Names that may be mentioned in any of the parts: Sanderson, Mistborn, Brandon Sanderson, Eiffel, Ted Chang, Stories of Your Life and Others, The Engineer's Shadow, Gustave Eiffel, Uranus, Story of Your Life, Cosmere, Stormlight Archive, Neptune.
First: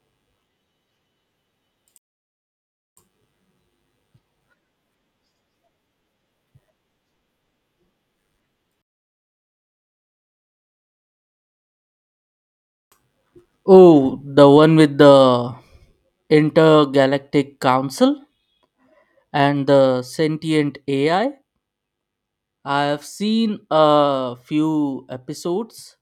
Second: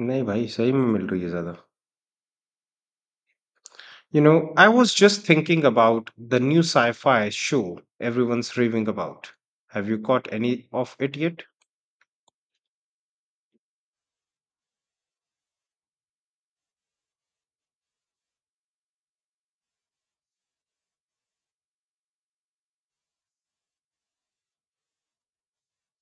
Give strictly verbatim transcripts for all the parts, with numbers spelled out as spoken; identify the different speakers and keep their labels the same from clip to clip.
Speaker 1: नहीं भाई सही में मिल रही है ज्यादा you know I was just thinking about the new sci-fi show everyone's raving about. Have you caught any of it yet?
Speaker 2: Oh, the one with the Intergalactic Council and the sentient A I. I I have seen a few episodes.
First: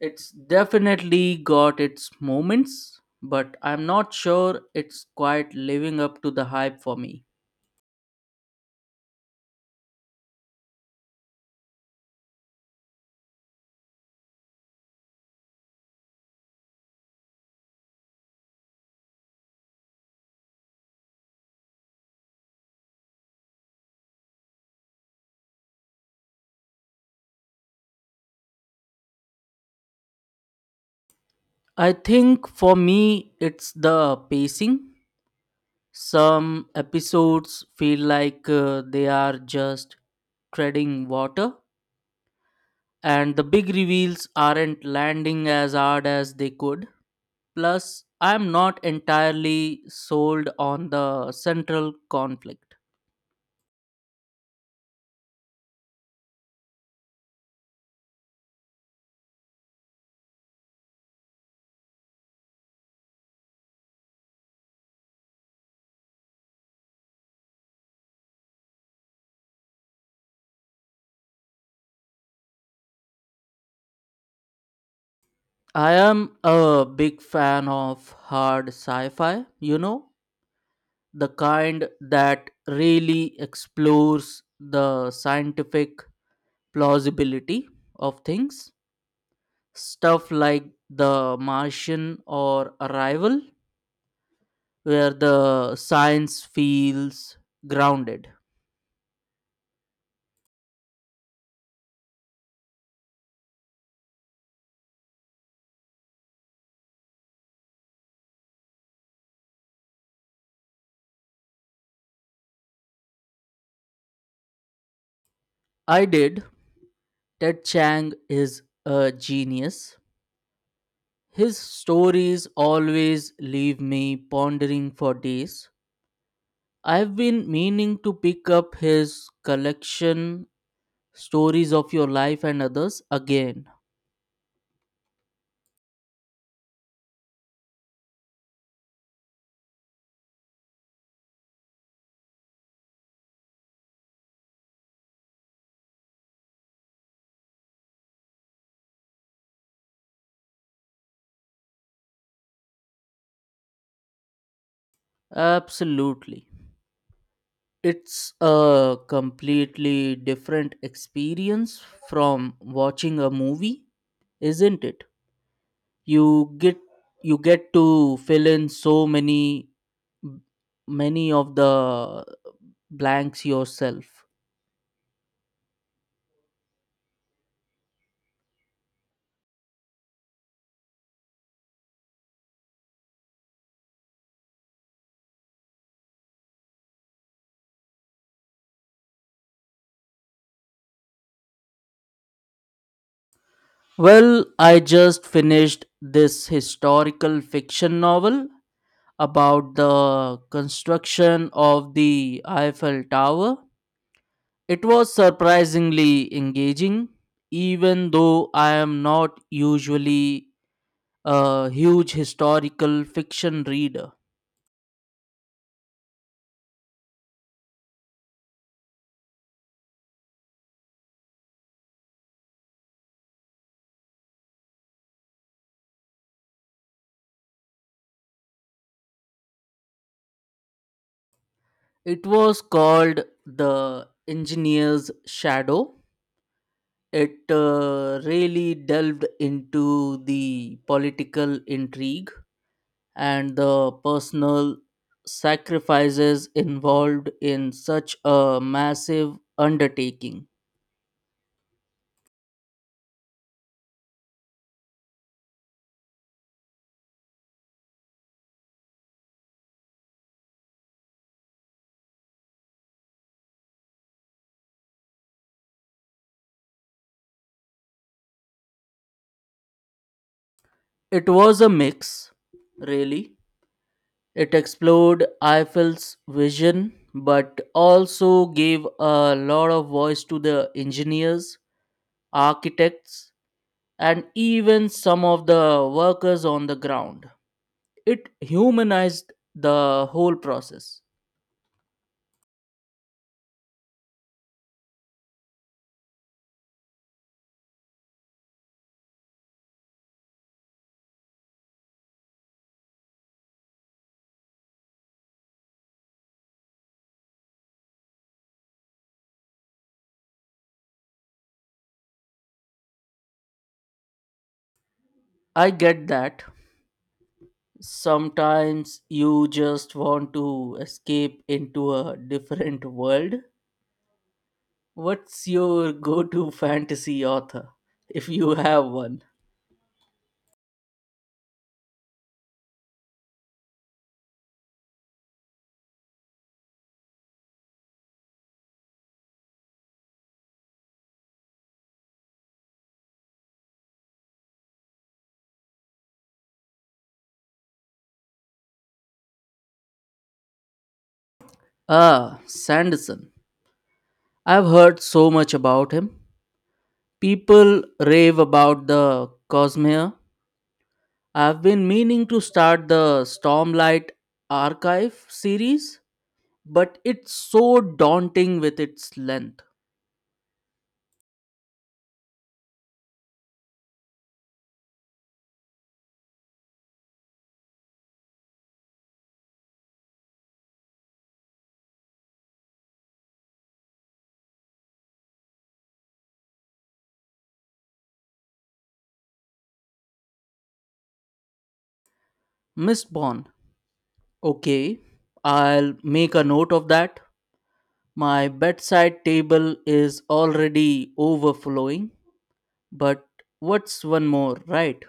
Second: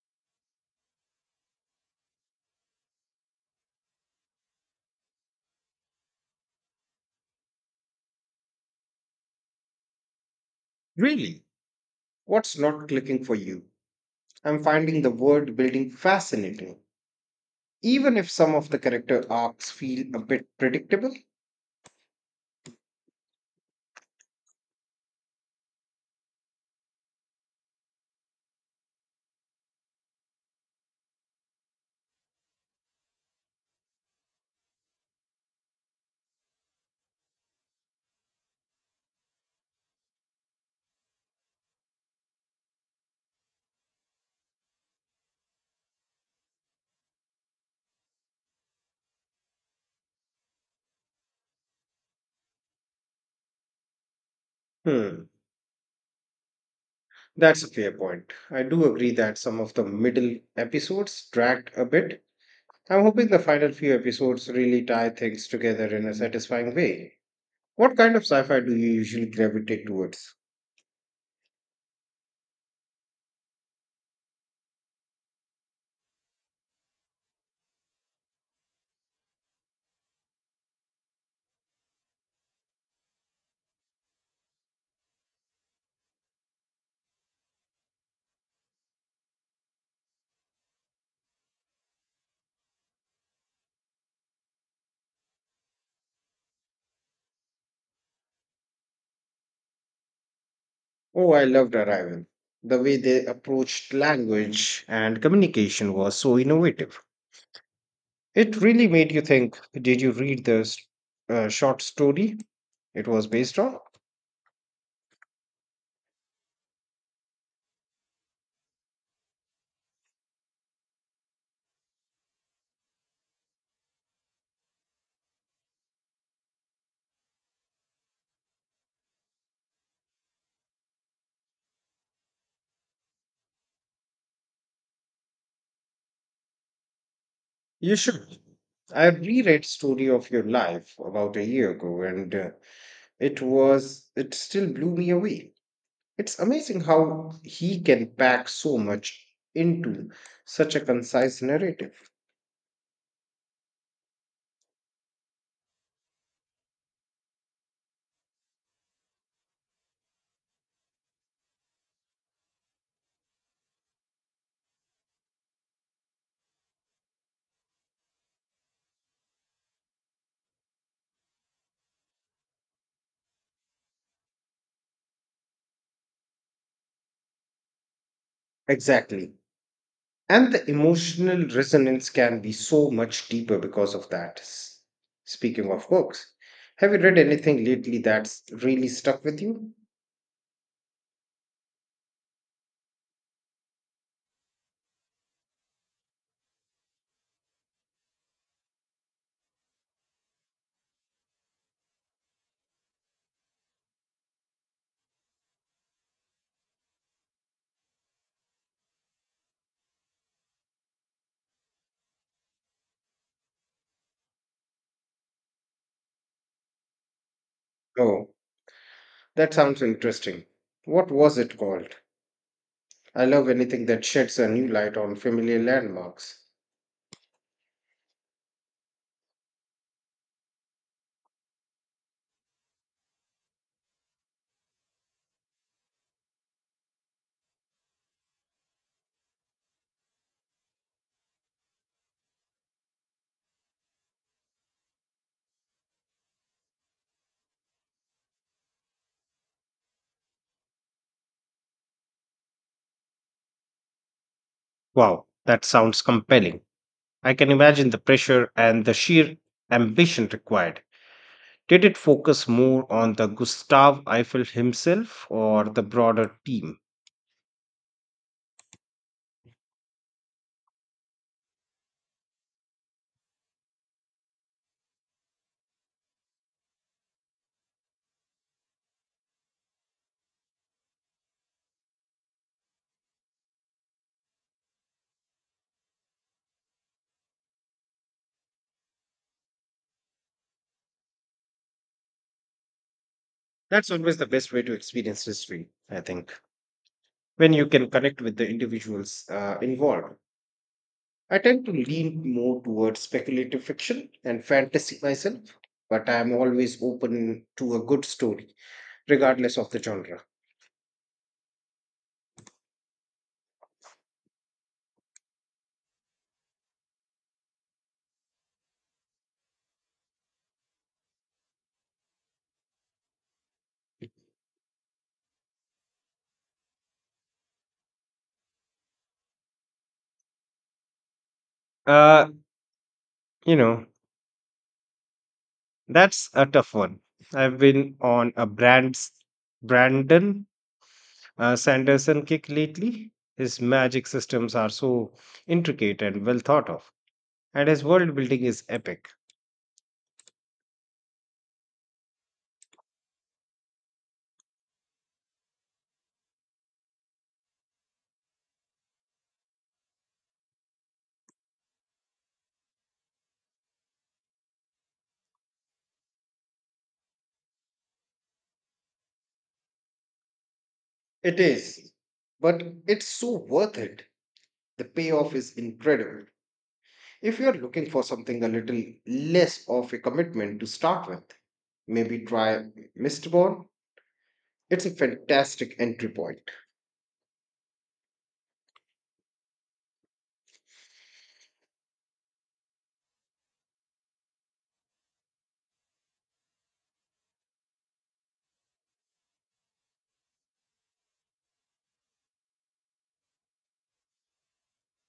Speaker 2: It's definitely got its moments, but I'm not sure it's quite living up to the hype for me.
Speaker 1: Really? What's not clicking for you? I'm finding the world building fascinating, even if some of the character arcs feel a bit predictable.
Speaker 2: I think for me, it's the pacing. Some episodes feel like uh, they are just treading water and the big reveals aren't landing as hard as they could. Plus, I'm not entirely sold on the central conflict.
Speaker 1: Hmm, that's a fair point. I do agree that some of the middle episodes dragged a bit. I'm hoping the final few episodes really tie things together in a satisfying way. What kind of sci fi do you usually gravitate towards?
Speaker 2: I am a big fan of hard sci fi, you know, the kind that really explores the scientific plausibility of things. Stuff like The Martian or Arrival, where the science feels grounded.
Speaker 1: Oh, I loved Arrival. The way they approached language and communication was so innovative. It really made you think. Did you read the s- uh, short story it was based on?
Speaker 2: I did. Ted Chang is a genius. His stories always leave me pondering for days. I've been meaning to pick up his collection, Stories of Your Life and Others, again.
Speaker 1: You should. I reread Story of Your Life about a year ago, and uh, it was it still blew me away. It's amazing how he can pack so much into such a concise narrative.
Speaker 2: Absolutely. It's a completely different experience from watching a movie, isn't it? You get you get to fill in so many m- many of the blanks yourself.
Speaker 1: Exactly. And the emotional resonance can be so much deeper because of that. S- Speaking of books, have you read anything lately that's really stuck with you?
Speaker 2: Well, I just finished this historical fiction novel about the construction of the Eiffel Tower. It was surprisingly engaging, even though I am not usually a huge historical fiction reader.
Speaker 1: Oh, that sounds interesting. What was it called? I love anything that sheds a new light on familiar landmarks.
Speaker 2: It was called The Engineer's Shadow. It uh, really delved into the political intrigue and the personal sacrifices involved in such a massive undertaking.
Speaker 1: Wow, that sounds compelling. I can imagine the pressure and the sheer ambition required. Did it focus more on the Gustave Eiffel himself or the broader team?
Speaker 2: It was a mix, really. It explored Eiffel's vision but also gave a lot of voice to the engineers, architects, and even some of the workers on the ground. It humanized the whole process.
Speaker 1: That's always the best way to experience history, I think, when you can connect with the individuals uh, involved. I tend to lean more towards speculative fiction and fantasy myself, but I am always open to a good story, regardless of the genre.
Speaker 2: I get that. Sometimes you just want to escape into a different world. What's your go to fantasy author, if you have one?
Speaker 1: Uh, you know, that's a tough one. I've been on a Brands Brandon uh, Sanderson kick lately. His magic systems are so intricate and well thought of, and his world building is epic.
Speaker 2: Ah, Sanderson. I've heard so much about him. People rave about the Cosmere. I've been meaning to start the Stormlight Archive series, but it's so daunting with its length.
Speaker 1: It is, but it's so worth it. The payoff is incredible. If you're looking for something a little less of a commitment to start with, maybe try Mistborn. It's a fantastic entry point.
Speaker 2: Mistborn. Okay, I'll make a note of that. My bedside table is already overflowing, but what's one more, right?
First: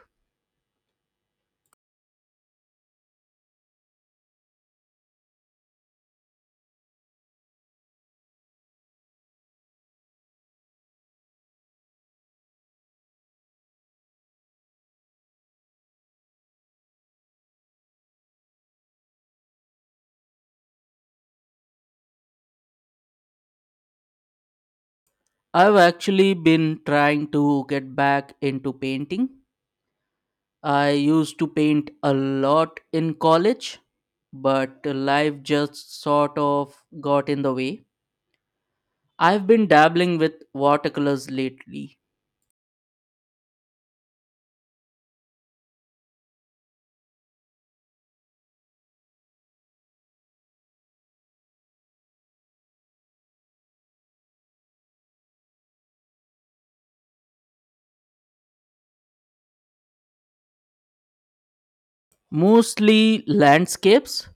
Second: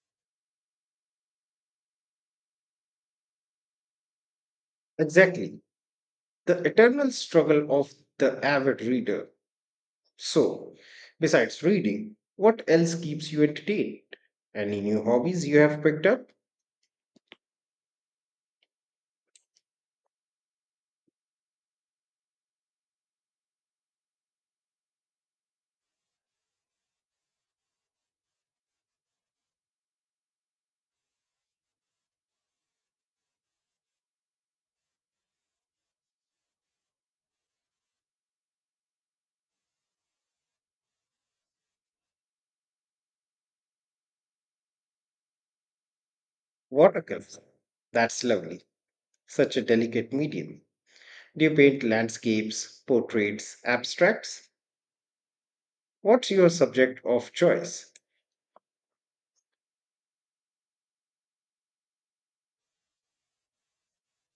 Speaker 1: Exactly. The eternal struggle of the avid reader. So, besides reading, what else keeps you entertained? Any new hobbies you have picked up?
Speaker 2: I've actually been trying to get back into painting. I used to paint a lot in college, but life just sort of got in the way. I've been dabbling with watercolors lately.
Speaker 1: What a gift. That's lovely, such a delicate medium. Do you paint landscapes, portraits, abstracts? What's your subject of choice?
Speaker 2: Mostly landscapes.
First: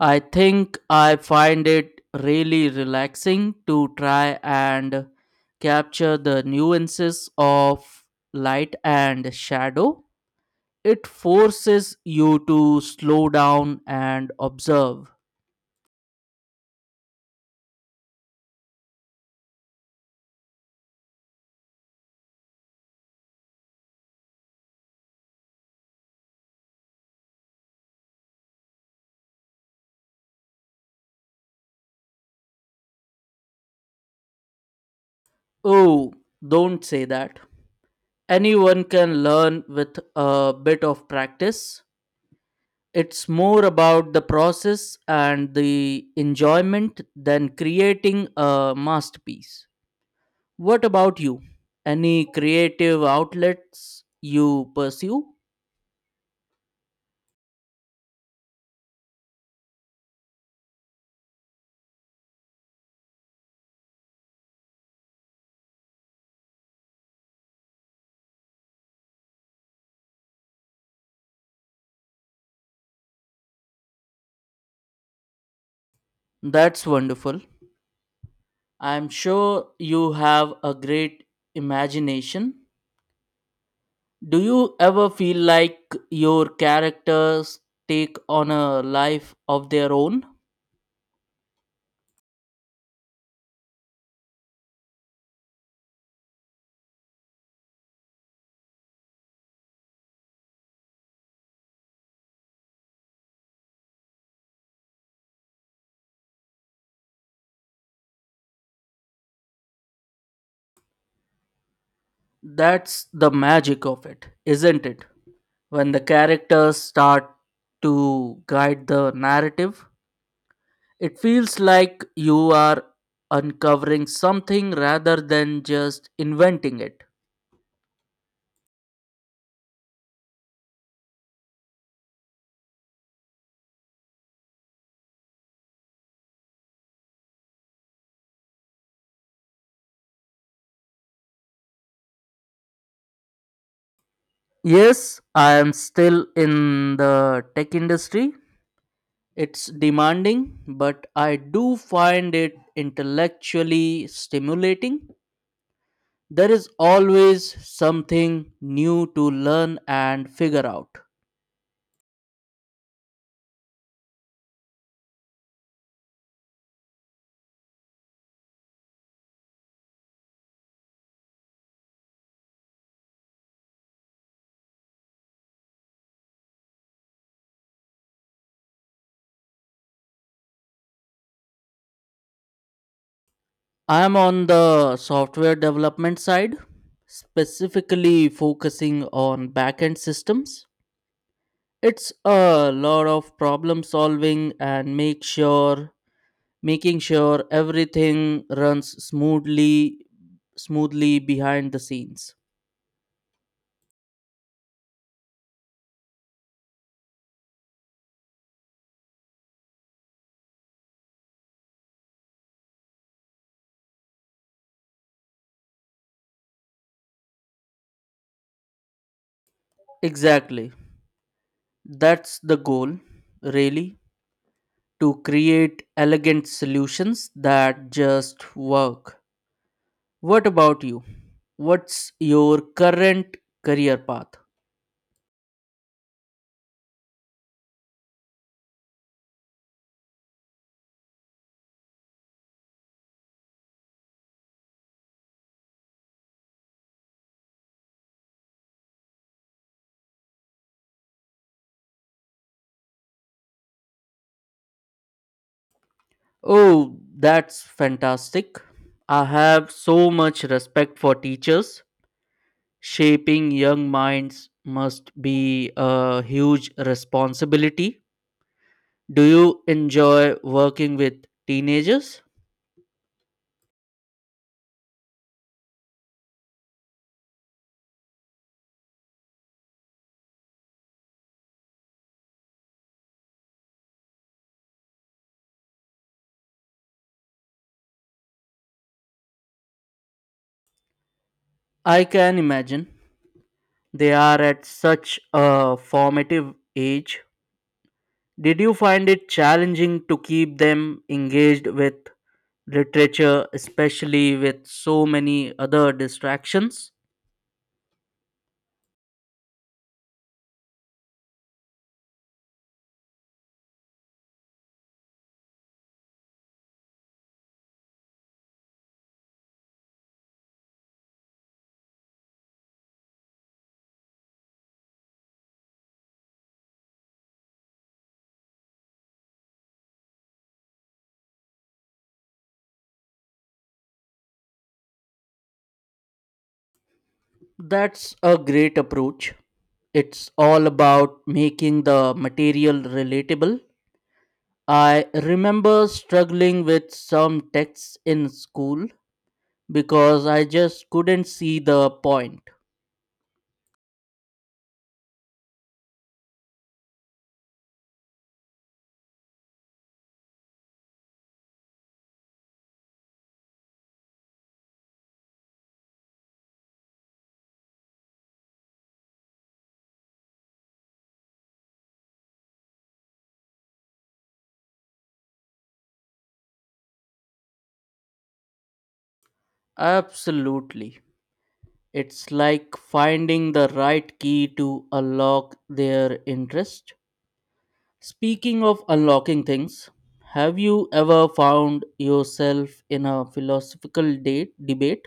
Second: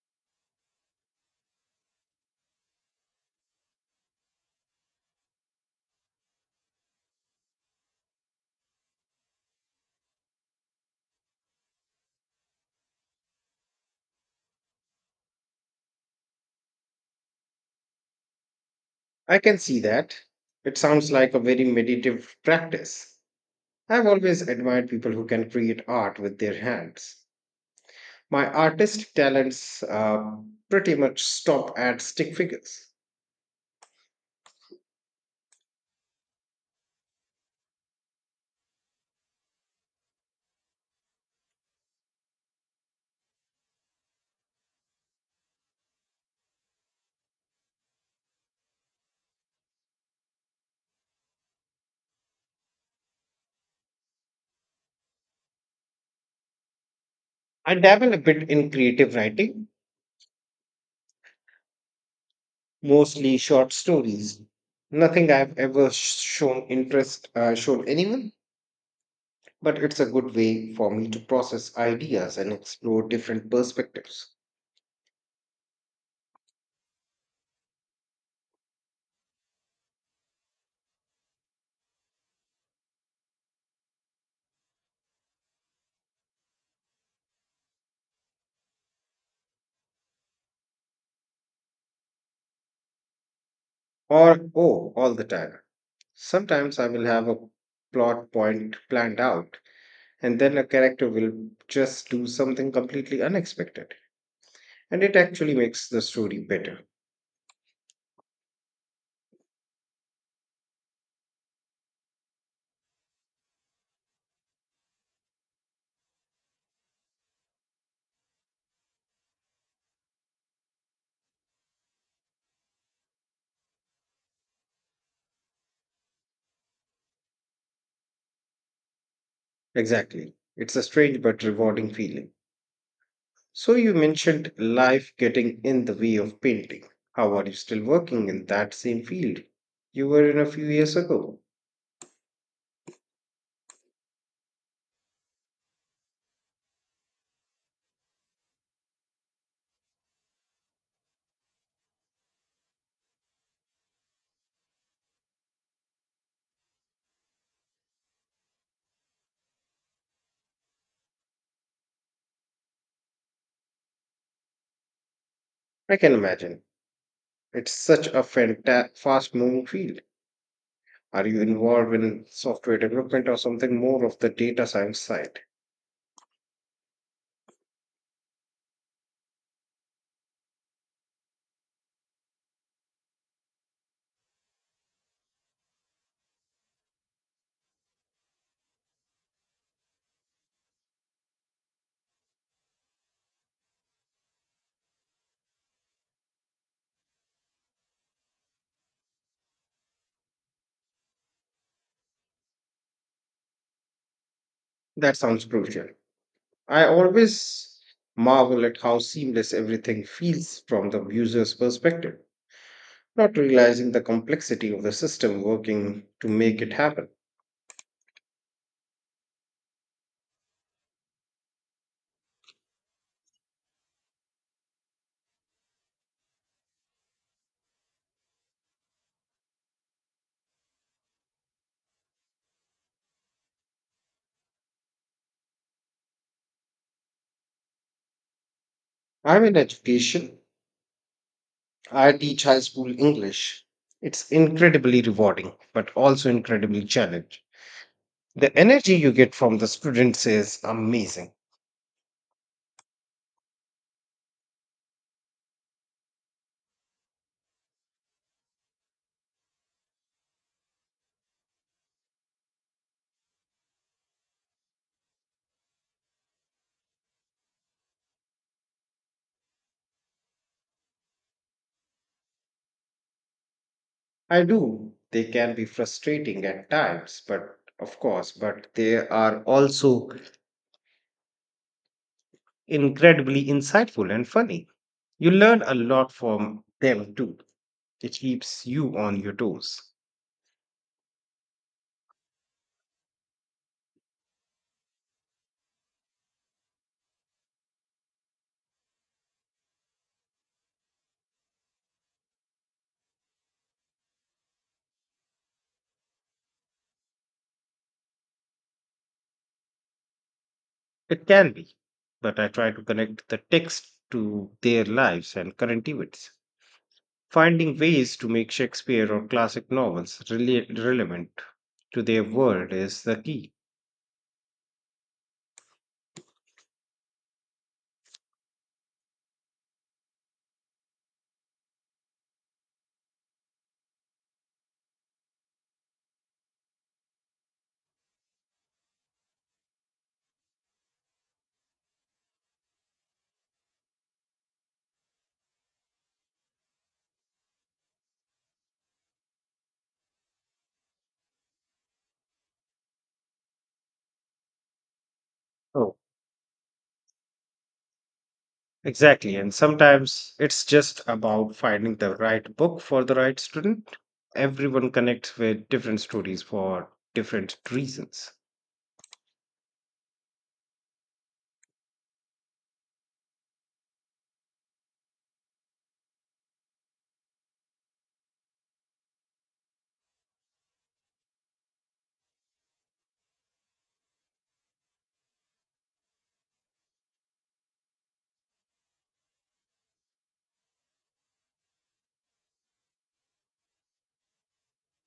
Speaker 2: I think I find it really relaxing to try and capture the nuances of light and shadow. It forces you to slow down and observe.
Speaker 1: I can see that. It sounds like a very meditative practice. I've always admired people who can create art with their hands. My artistic talents uh, pretty much stop at stick figures.
Speaker 2: Oh, don't say that. Anyone can learn with a bit of practice. It's more about the process and the enjoyment than creating a masterpiece. What about you? Any creative outlets you pursue?
Speaker 1: I dabble a bit in creative writing, mostly short stories. Nothing I've ever sh- shown interest, uh, shown anyone, but it's a good way for me to process ideas and explore different perspectives.
Speaker 2: That's wonderful. I'm sure you have a great imagination. Do you ever feel like your characters take on a life of their own?
Speaker 1: Or, oh, all the time. Sometimes I will have a plot point planned out, and then a character will just do something completely unexpected, and it actually makes the story better.
Speaker 2: That's the magic of it, isn't it? When the characters start to guide the narrative, it feels like you are uncovering something rather than just inventing it.
Speaker 1: Exactly. It's a strange but rewarding feeling. So you mentioned life getting in the way of painting. How are you still working in that same field you were in a few years ago?
Speaker 2: Yes, I am still in the tech industry. It's demanding, but I do find it intellectually stimulating. There is always something new to learn and figure out.
Speaker 1: I can imagine. It's such a fanta- fast-moving field. Are you involved in software development or something more of the data science side?
Speaker 2: I am on the software development side, specifically focusing on backend systems. It's a lot of problem solving and make sure making sure everything runs smoothly smoothly behind the scenes.
Speaker 1: That sounds crucial. I always marvel at how seamless everything feels from the user's perspective, not realizing the complexity of the system working to make it happen.
Speaker 2: Exactly, that's the goal, really, to create elegant solutions that just work. What about you? What's your current career path?
Speaker 1: I'm in education. I teach high school English. It's incredibly rewarding, but also incredibly challenging. The energy you get from the students is amazing.
Speaker 2: Oh, that's fantastic. I have so much respect for teachers. Shaping young minds must be a huge responsibility. Do you enjoy working with teenagers?
Speaker 1: I do. They can be frustrating at times, but of course, but they are also incredibly insightful and funny. You learn a lot from them too. It keeps you on your toes.
Speaker 2: I can imagine. They are at such a formative age. Did you find it challenging to keep them engaged with literature, especially with so many other distractions?
Speaker 1: It can be, but I try to connect the text to their lives and current events. Finding ways to make Shakespeare or classic novels rela- relevant to their world is the key.
Speaker 2: That's a great approach. It's all about making the material relatable. I remember struggling with some texts in school because I just couldn't see the point.
Speaker 1: Oh. Exactly. And sometimes it's just about finding the right book for the right student. Everyone connects with different stories for different reasons.
Speaker 2: Absolutely. It's like finding the right key to unlock their interest. Speaking of unlocking things, have you ever found yourself in a philosophical date, debate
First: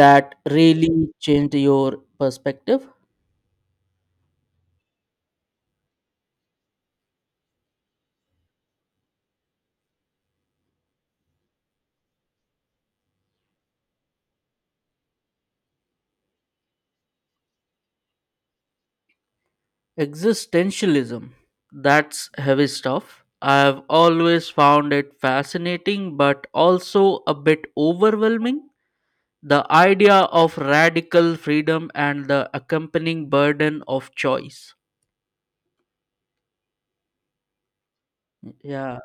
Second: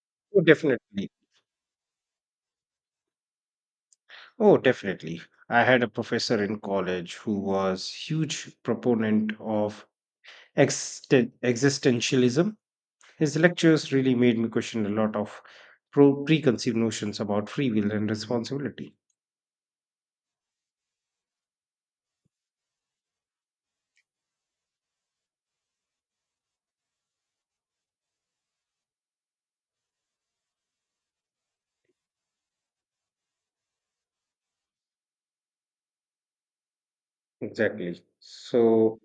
Speaker 2: that
Speaker 1: Oh, definitely.
Speaker 2: really changed your perspective?
Speaker 1: Oh, definitely. I had a professor in college who was huge proponent of existen- existentialism. His lectures really made me question a lot of pro- preconceived notions about free will and responsibility.
Speaker 2: Existentialism. That's heavy stuff. I've always found it fascinating but also a bit overwhelming. The idea of radical freedom and the accompanying burden of choice.
Speaker 1: Exactly.
Speaker 2: Yeah,
Speaker 1: So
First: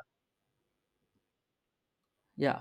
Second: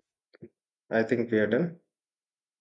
Speaker 1: I think we are done.
Speaker 2: yeah.